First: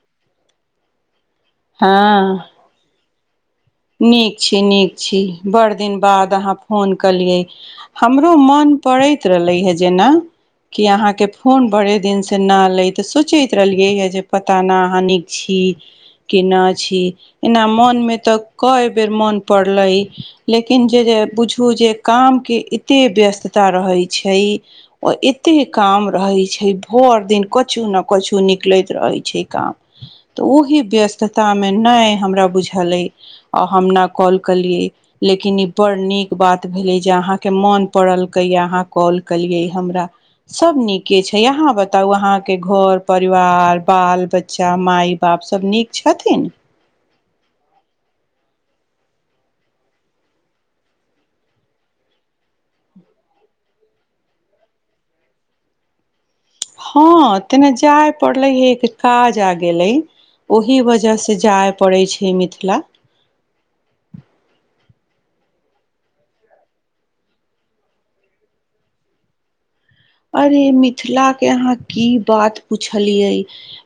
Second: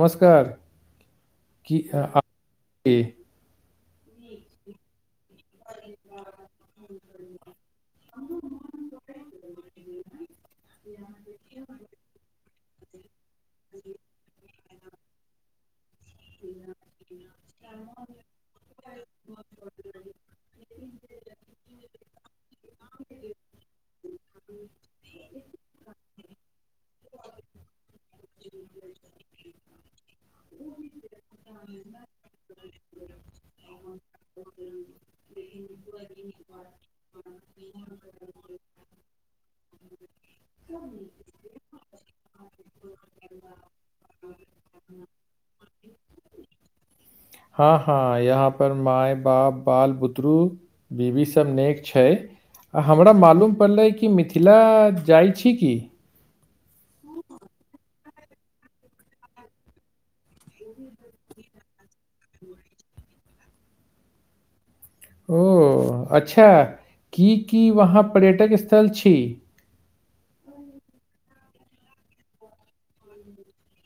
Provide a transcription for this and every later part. नमस्कार की ह हा हँ [unintelligible] नीक छी नीक छी बड़ दिन बाद अहाँ फोन केलियै हमरो मोन पड़ैत रहलै हे जेना की अहाँके फोन बड़े दिन से ना एलै तऽ सोचैत रहलियै ह जे पता नहि अहाँ नीक छी ह [inaudible] के ना छी एना मोन मे तऽ कय बेर मोन पड़ले लेकिन जे जे बुझू जे कामके एतेक व्यस्तता रहै छै ओ एतेक काम रहैत छै भरि दिन कछु ने कछु निकलैत रहै छै काम तऽ ओही व्यस्ततामे नहि हमरा बुझल अइ आ हम ने कॉल केलियै लेकिन ई बड़ नीक बात भेलै जे अहाँके मोन पड़लकैए अहाँ कॉल केलियै हमरा सब नीके छै यहाँ बताउ अहाँ के घर परिवार बाल बच्चा माय बाप सब नीक छथिन हँ हँ यहाँ पर माय बाप बाल बुतरू बीवी सभ नेक छै आ हमरा मालूम पड़लै कि मिथिला जाइ छी की हँ तेना जाय पड़ले हे एक काज आ गेले ओहि वजहसँ जाइ पड़ैत छै मिथिला ओ अच्छा की की वहाँ पर्यटक स्थल छै अरे मिथिला के अहाँ की बात पुछलिए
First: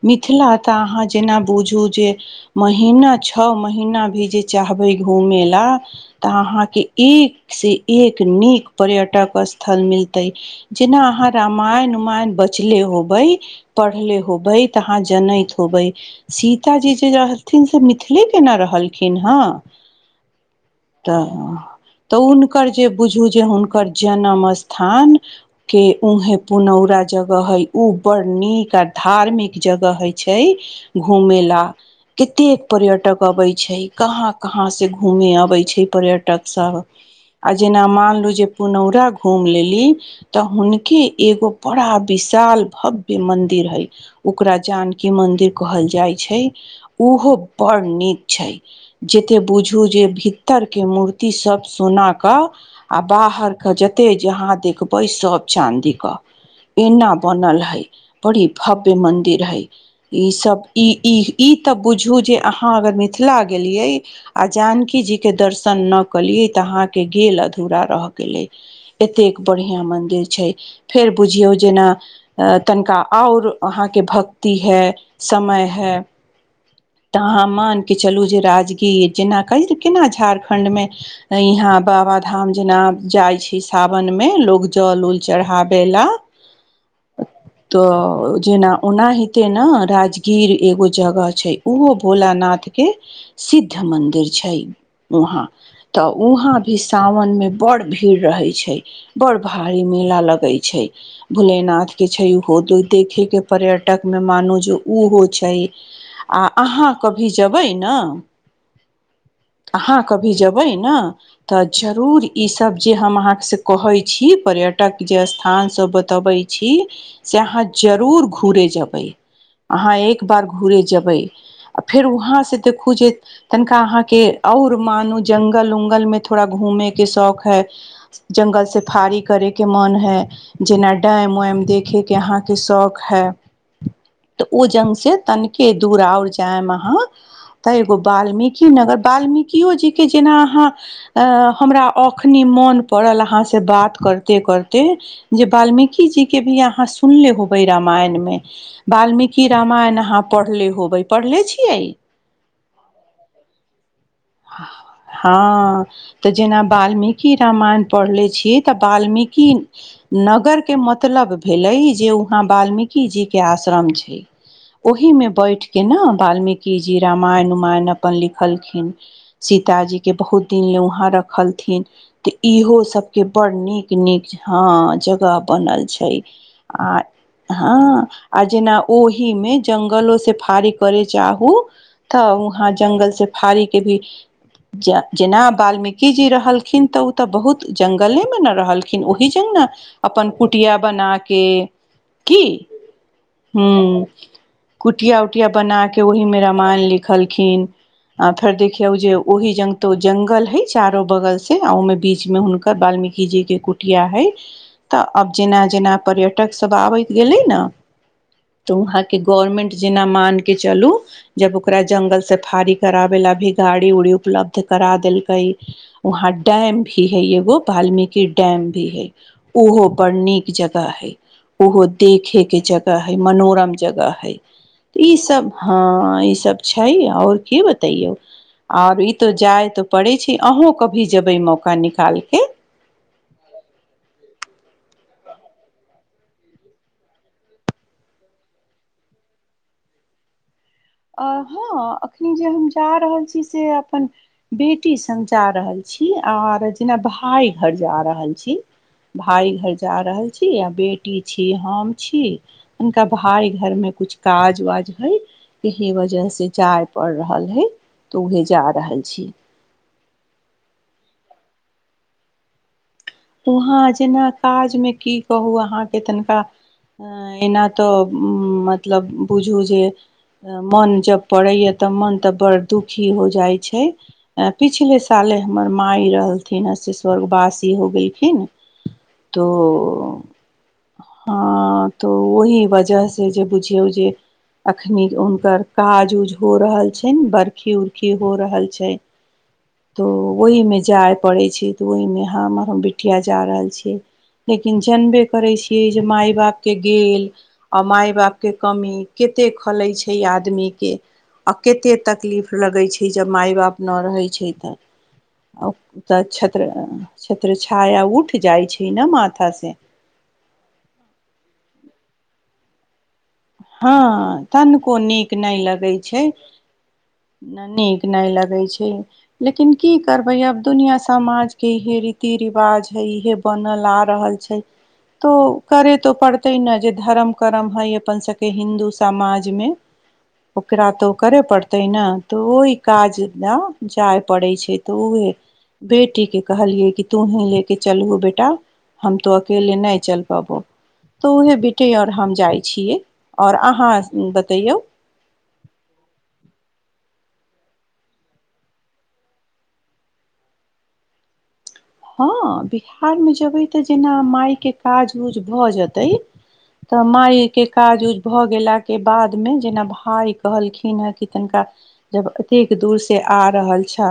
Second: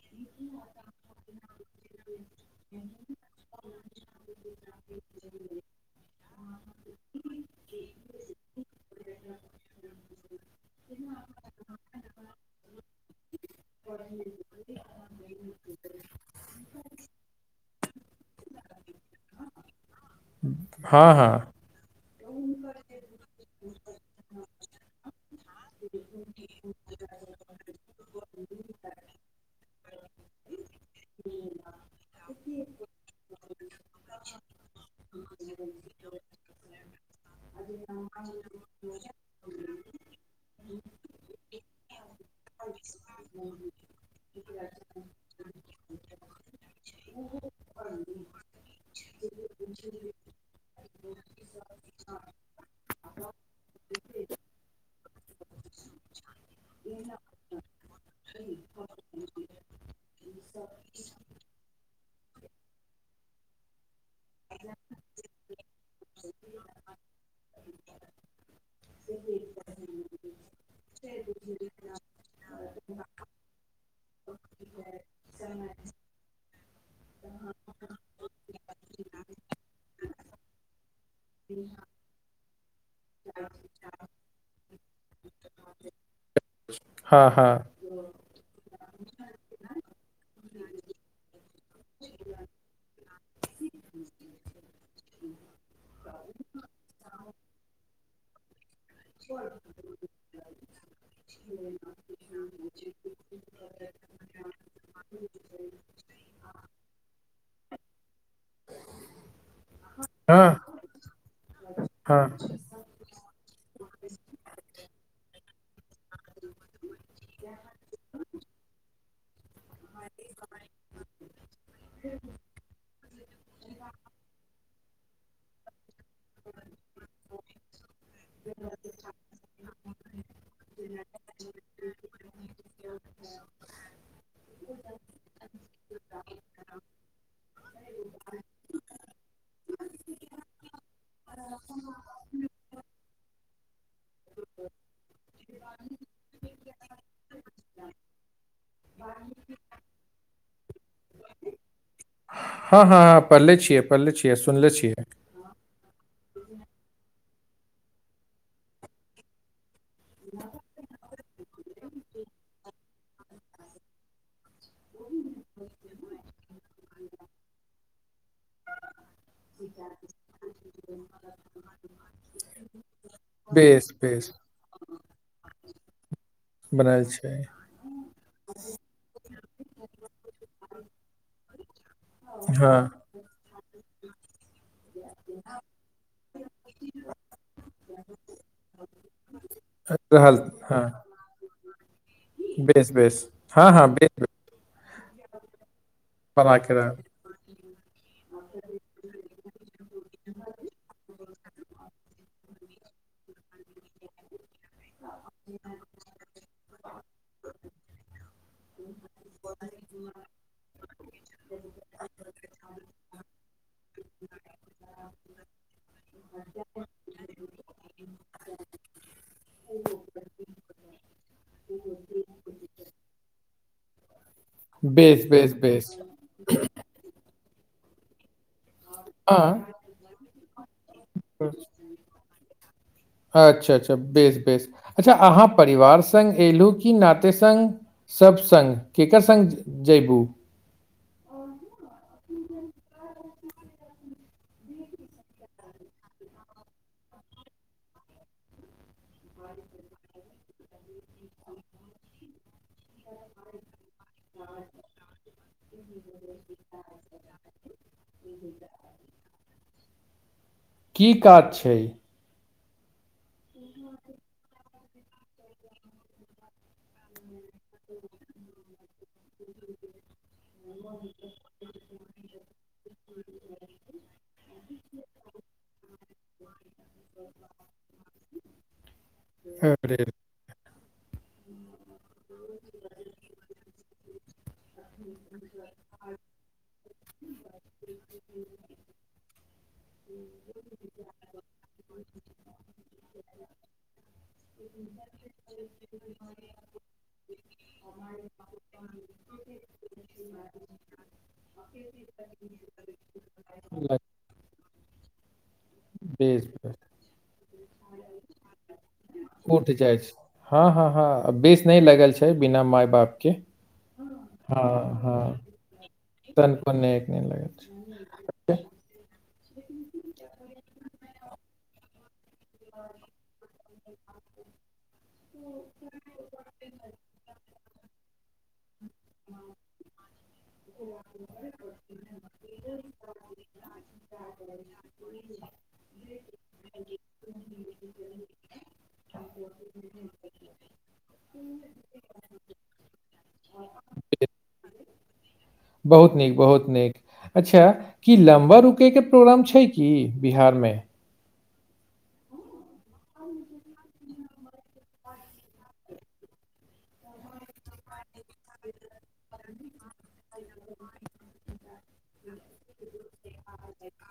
मिथिला तऽ अहाँ जेना बुझू जे महीना छओ महीना भी जे चाहबै घूमे ला तऽ अहाँके एक से एक नीक पर्यटक स्थल मिलतै जेना अहाँ रामायण उमायण बचले होबे पढ़ले होबै तहाँ जनैत होबै सीताजी जे रहथिन से मिथिले केना रहलखिन हँ हाँ तऽ हाँ तऽ हुनकर जे बुझू जे हुनकर जन्म स्थान के उहे पुनौरा जगह है उ बड़ नीक आ धार्मिक जगह होइ छै घूमे लऽ कतेक पर्यटक अबै छै कहाँ कहाँ से घूमे अबै छै पर्यटक सब आ जेना मानलु जे पुनौरा घूम लेली तऽ हुनके एगो बड़ा विशाल भव्य मदिर हय ओकरा जानकी मन्दिर कहल जाइ छै ओहो बड़ नीक छै जतेक बुझू जे भीतरके मूर्तिसभ सोना कऽ आ बाहर के जतेक जहाँ देखबै सभ चाँदीक एना बनल हय बड़ी भव्य मंदिर हय ईसभ ई ई तऽ बुझू जे अहाँ अगर मिथिला गेलियए आ जानकी जीके दर्शन नहि केलियै तऽ अहाँके गेल अधूरा रह गेलै एतेक बढ़िआँ मन्दिर छै फेर बुझियौ जेना तनिका आओर अहाँके भक्ति है समय है तऽ अहाँ मानि कऽ चलू जे राजगीर जेना कही केना झारखण्ड मे यहाँ बाबाधाम जेना जाइ छै सावन मे लोको जल उल चढ़ाबे ला हँ हँ तऽ जेना ओनाहिते ने राजगीर एगो जगह छै ओहो भोलानाथके सिद्ध मन्दिर छै उहाँ तऽ उहाँ भी सावन मे बड़ भीड़ रहे छै बड़ भारी मेला लगै छै भोलेनाथ के छै ओहो त देखे के पर्यटक मे मानो जो उहो छै आ अहाँ कभी जेबै ना अहाँ कभी हाँ जेबै ने तऽ हाँ जरूर ई सब जे हम अहाँके से कहै छी पर्यटक जे स्थान सब बतबै छी से अहाँ जरूर घुरे जेबै अहाँ एक बार घुरे जेबै आ फेर वहाँसँ देखू जे तनिका अहाँके आओर मानू जंघल उंगलमे थोड़ा घूमयके शौक है जंगल सेफारी करैके मोन हैए शौक है [inaudible] तऽ ओ जंग से तनिके दुर आओर जायब अहाँ तऽ एगो वाल्मीकी नगर वाल्मीकिओ जीे के जेना अहाँ अ हमरा एखनि मोन पड़ल अहाँसँ बात करते करिते जे वाल्मीकिजीे भी अहाँ सुनले होबै रामायणमे वाल्मीकि रामायण अहाँ पढ़ले होबे पढ़ले छियै हँ, हँ, पढ़ले छियै, पढ़ले छियै, सुनले छियै। हँ तऽ जेना वाल्मीकि रामायण पढ़ले छियै तऽ वाल्मीकि। नगरके मतलब भेलै जे वहाँ वाल्मीकि जी के आश्रम छै। ओहीमे बैठ कऽ ने वाल्मीकि जी रामायण उमायण अपन लिखलखिन। सीताजी के बहुत दिन उ उहाँ रखलखिन। इहो सभके बड़ बेस नीक निक बेस ह, जगह बनल छै। आ, बनल छै हँ। आ जेना ओहिमे जंगलो से भारी करय चाहू। त वहाँ हाँ जंगल से भारीके भी, जेना वाल्मीकि जी रहलखिन तऽ। तऽ बहुत जंगलेमे न रहलखिन ओहि जंगल। अपन रहल कुटिया हाँ बना के की, बेस बेस हाँ हाँ ह। बेस बेस कुटिया उटिया बनाके वहिमे बना के रामायण रहल लिखलके। खिन देखियौ जे ओहि जतो जंगल हय चारो बगल से ओमे। बीचमे हुनकर वाल्मीकि जी के कुटिया है। तऽ आब, जेना-जेना पर्यटक सभ आबैत गेलै ने। तऽ वहाँकेँ गवर्मेंट जेना मानि कऽ चलू। जब ओकरा जंगल से भारी कराबे ला भी गाड़ी उड़ी उपलब्ध करा देलकै। वहाँ टेम भी है यगो वाल्मीकि टेम भी है ओहो बड़ निक जगह है ओहो देखे के जगह है मनोरम जगह है। ई बेस सभ बेस बेस हँ ई सभ छै, आओर की बताउ? आ ई तऽ हँ जायते। पड़ै छै, अहूँ कभी जेबै मौका निकाल के अच्छा, अच्छा, बेस बेस अच्छा, अहाँ परिवार सग एलहु की नाते संघ। सभ संघ केकर संघ जयबू। अहाँ हँ, एखन जे हम जा रहल छी से अपन। बेटी संघ जा रहल छी, आर जेना भाय घर जा रहल छी। भाय घर जा रहल छी, आ बेटी छी हम छी हुनका भाय घरमे कछु काज वाज हइ। एहे वजह से जाय पड़ रहल है तऽ उहे जा रहल छी। कि काज छै? वहाँ जेना काजमे की कहू अहाँकेँ तनिका। एना तऽ मतलब बुझू जे मोन जब पड़ैया। तऽ मन तऽ बड़ दुखी हो जाइ छै। पिछला साल हमर माय रहलीह, हँ, से स्वर्गवासी भऽ गेलीह। हने तो। अरे हँ, तो ओहि वजह से जे बुझिऔ जे। अखनी हुनकर काज ऊज हो रहल छनि बर्खी उरखी हो रहल छै। [inaudible] तऽ ओहीमे जाय पड़ै छै, तऽ ओहिमे हमर हम आ बिटिया जा रहल छीयै। लेकिन जनबे करै छियै, जे माइ बापके गेल आ माय बापके कमी कतेक खलैत छै, आदमीके। आ कतेक तकलीफ लगैत छै, जब माय बाप बेस नहि रहैत छै, तऽ। आ तऽ छै बेस छात्र छाया उठ जाइ छै, ने। माथा उठ से जाइ छै हँ हँ हँ बेस नहि लगल छै बिना माय बाप के हँ तनिको हँ हँ नीक नहि लगैत छै [unintelligible] नीक नहि लगै छै लेकिन की करबे अब दुनिया समाज के इहे रीति रिवाज है इहें बनल आ रहल छै तऽ करय तऽ पड़तै ने जे धर्म करम हइ अपन सभके हिन्दू समाजमे ओकरा त उ करे पड़ते ते ने तऽ ओहि काज जाय पड़ै छै तऽ उहै बेटीके हे कहलियए कि तू ही ले के चलब बेटा हम तो अकेले नहि चल पबोहो तऽ उहे बेटे आओर हम जाइ छियै आओर अहाँ बेस, बतैयौ बहुत नीक बहुत नीक अच्छा कि लम्बा रुकेके प्रोग्राम छै कि बिहारमे हँ बिहारमे जेबै तऽ जेना मायके काज उज भऽ जेतै तऽ मायके काज उज भऽ गेलाके बादमे जेना भाय कहलखिन हेँ कि तनिका जब एतेक दूर से आ रहल छ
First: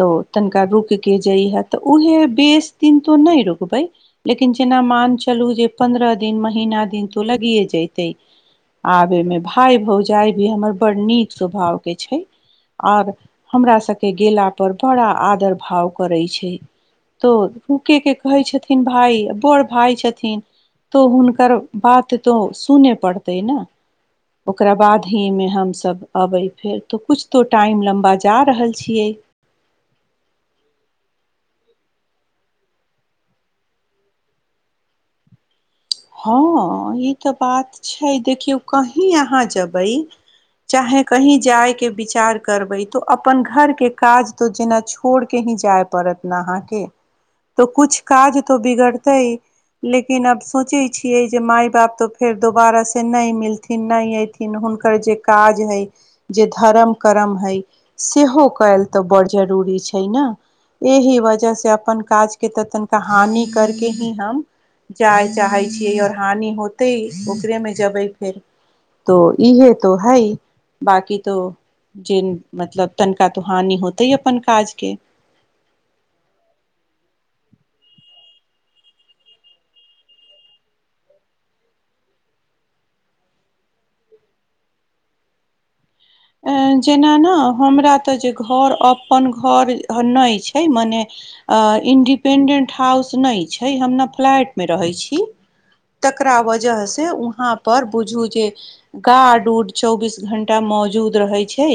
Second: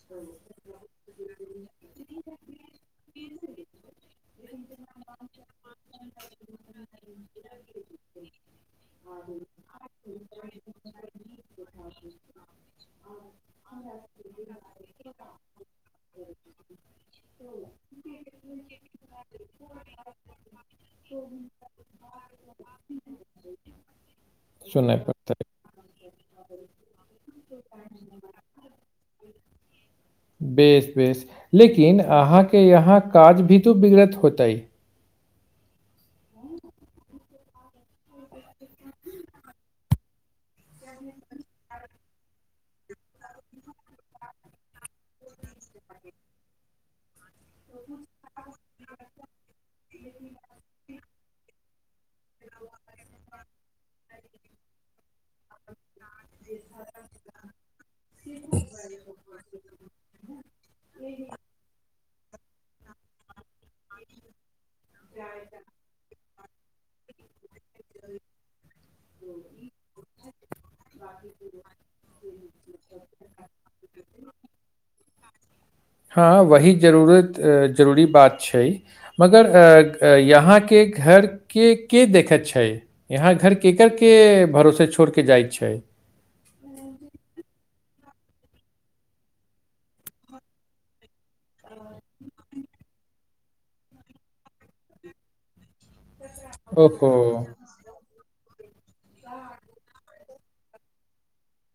तऽ तनिका रुकि के जइहे तऽ उऊहे बेस दिन तो नहि रुकबए लेकिन जेना मान चलू जे पन्द्रह दिन महीना दिन तू लगिए जैते आब एहिमे भाय भौजाइ भी हमर बड़ नीक स्वभावके छै आर हमरा सभके गेला पर बड़ा आदर भाव करैत छै तो फुके के कहै छथिन्ह भाय बड़ भाय छथिन तो हुनकर बात तो सुनय पड़तै नै ओकरा सुनय बाद पड़तै हीमे हमसब अबै फेर तऽ किछु तो टाइम लम्बा जा रहल छियै बेस बेस लेकिन अहाँके यहाँ काज भी तो बिगड़त होतइ हँ ई तऽ बात छै देखियौ कहीं अहाँ जेबै चाहे कही जाय के विचार करबै तो अपन घर के काज तो जेना छोड़ के ही जाय पड़त न अहाँके तो कुछ काज तो बिगड़ते ह लेकिन अब सोचे छियै जे माय बाप तऽ फेर दोबारा से नहि मिलथिन नहि अयथिन हुनकर जे काज हइ जे धर्म करम हइ सेहो कयल तऽ बड़ जरूरी छै ने एहि वजह से अपन काज के तऽ तनिका हानि करके ही हम जाय चाहै छियै आओर हानि होतै ओकरेमे जेबै फेर त इहे तो हैइ बाकी तो ज मतलब तनिका तऽ हानि होते है अपन काज के हँ वह जरूरत जरूरी बात छै मगर यहाँके घर के के देखैत छै यहाँ घर केकर के भरोसे छोड़ि कऽ जाइत छै जेना न हमरा तऽ जे घर अपन घर नइ छै मने इंडिपेन्डेन्ट हाउस नहि छै हम ने फ्लैटमे रहैत छी तकरा वजह से ओहो वहाँ पर बुझू जे गार्ड उड चौबीस घंटा मौजूद रहै छै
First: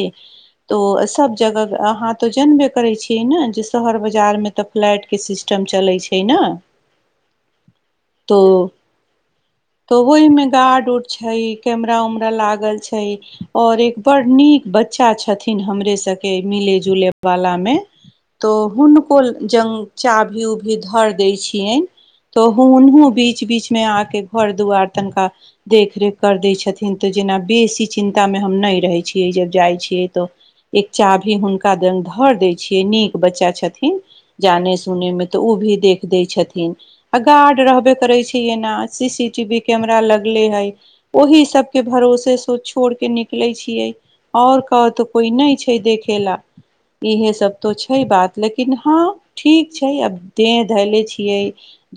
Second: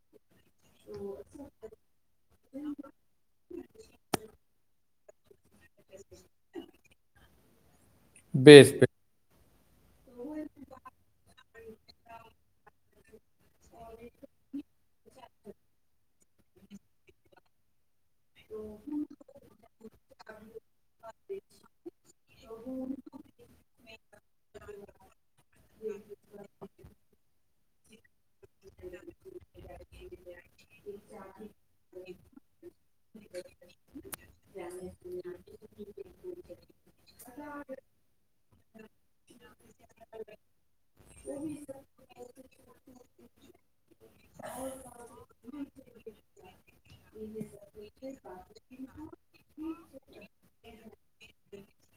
तो सब जगह अहाँ तऽ जनबे करै छियै ने शहर बजारमे तऽ फ्लैटके सिस्टम चलै छै न तो बेस तऽ ओहिमे गार्ड उड छै, कैमरा उमरा लागल छै, और एक बड़ निक बच्चा छथिन हमरे सभके मिले जुले वालामे तऽ हुनको जग चाभी उभी धर दै छिय। तो हुँ ओनहु बीच बीचमे आके घर दुआर तनिका। देखरेख कर दै छथिन, तऽ जेना बेसी चिन्तामे हम नहि रहैत। छिये जब जाइ छियै तऽ। एक चाभी हुनका धर दै छियै निक बच्चा छथिन। जाने-सुनने तऽ ओ भी देख दै छथिन। आ गार्ड रहबे करे छै, एना सीसीटीवी कैमरा लगले हे। ओहि सभके भरोसे से छोड़ के निकले छिये। आओर कहतऽ कोई नहि छै, देखय ल। इहे सभ तो छै बात लेकिन हँ। ठीक छै, आब देह धैले छियै।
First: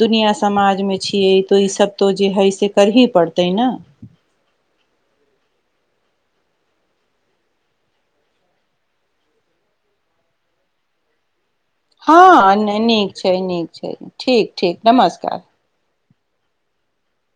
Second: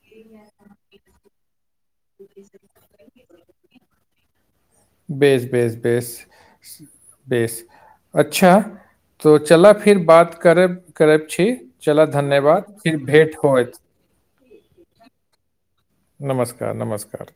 दुनिआ समाजमे छियै तऽ ईसभ तो जे हइ से करही पड़तै ने। बेस, बेस, बेस, बेस। अच्छा, तऽ चलऽ फिर बात करै करैब छै। चलऽ हँ धन्यवाद फिर नीक छै भेट नीक होत। छै ठीक, ठीक, नमस्कार। नमस्कार, नमस्कार।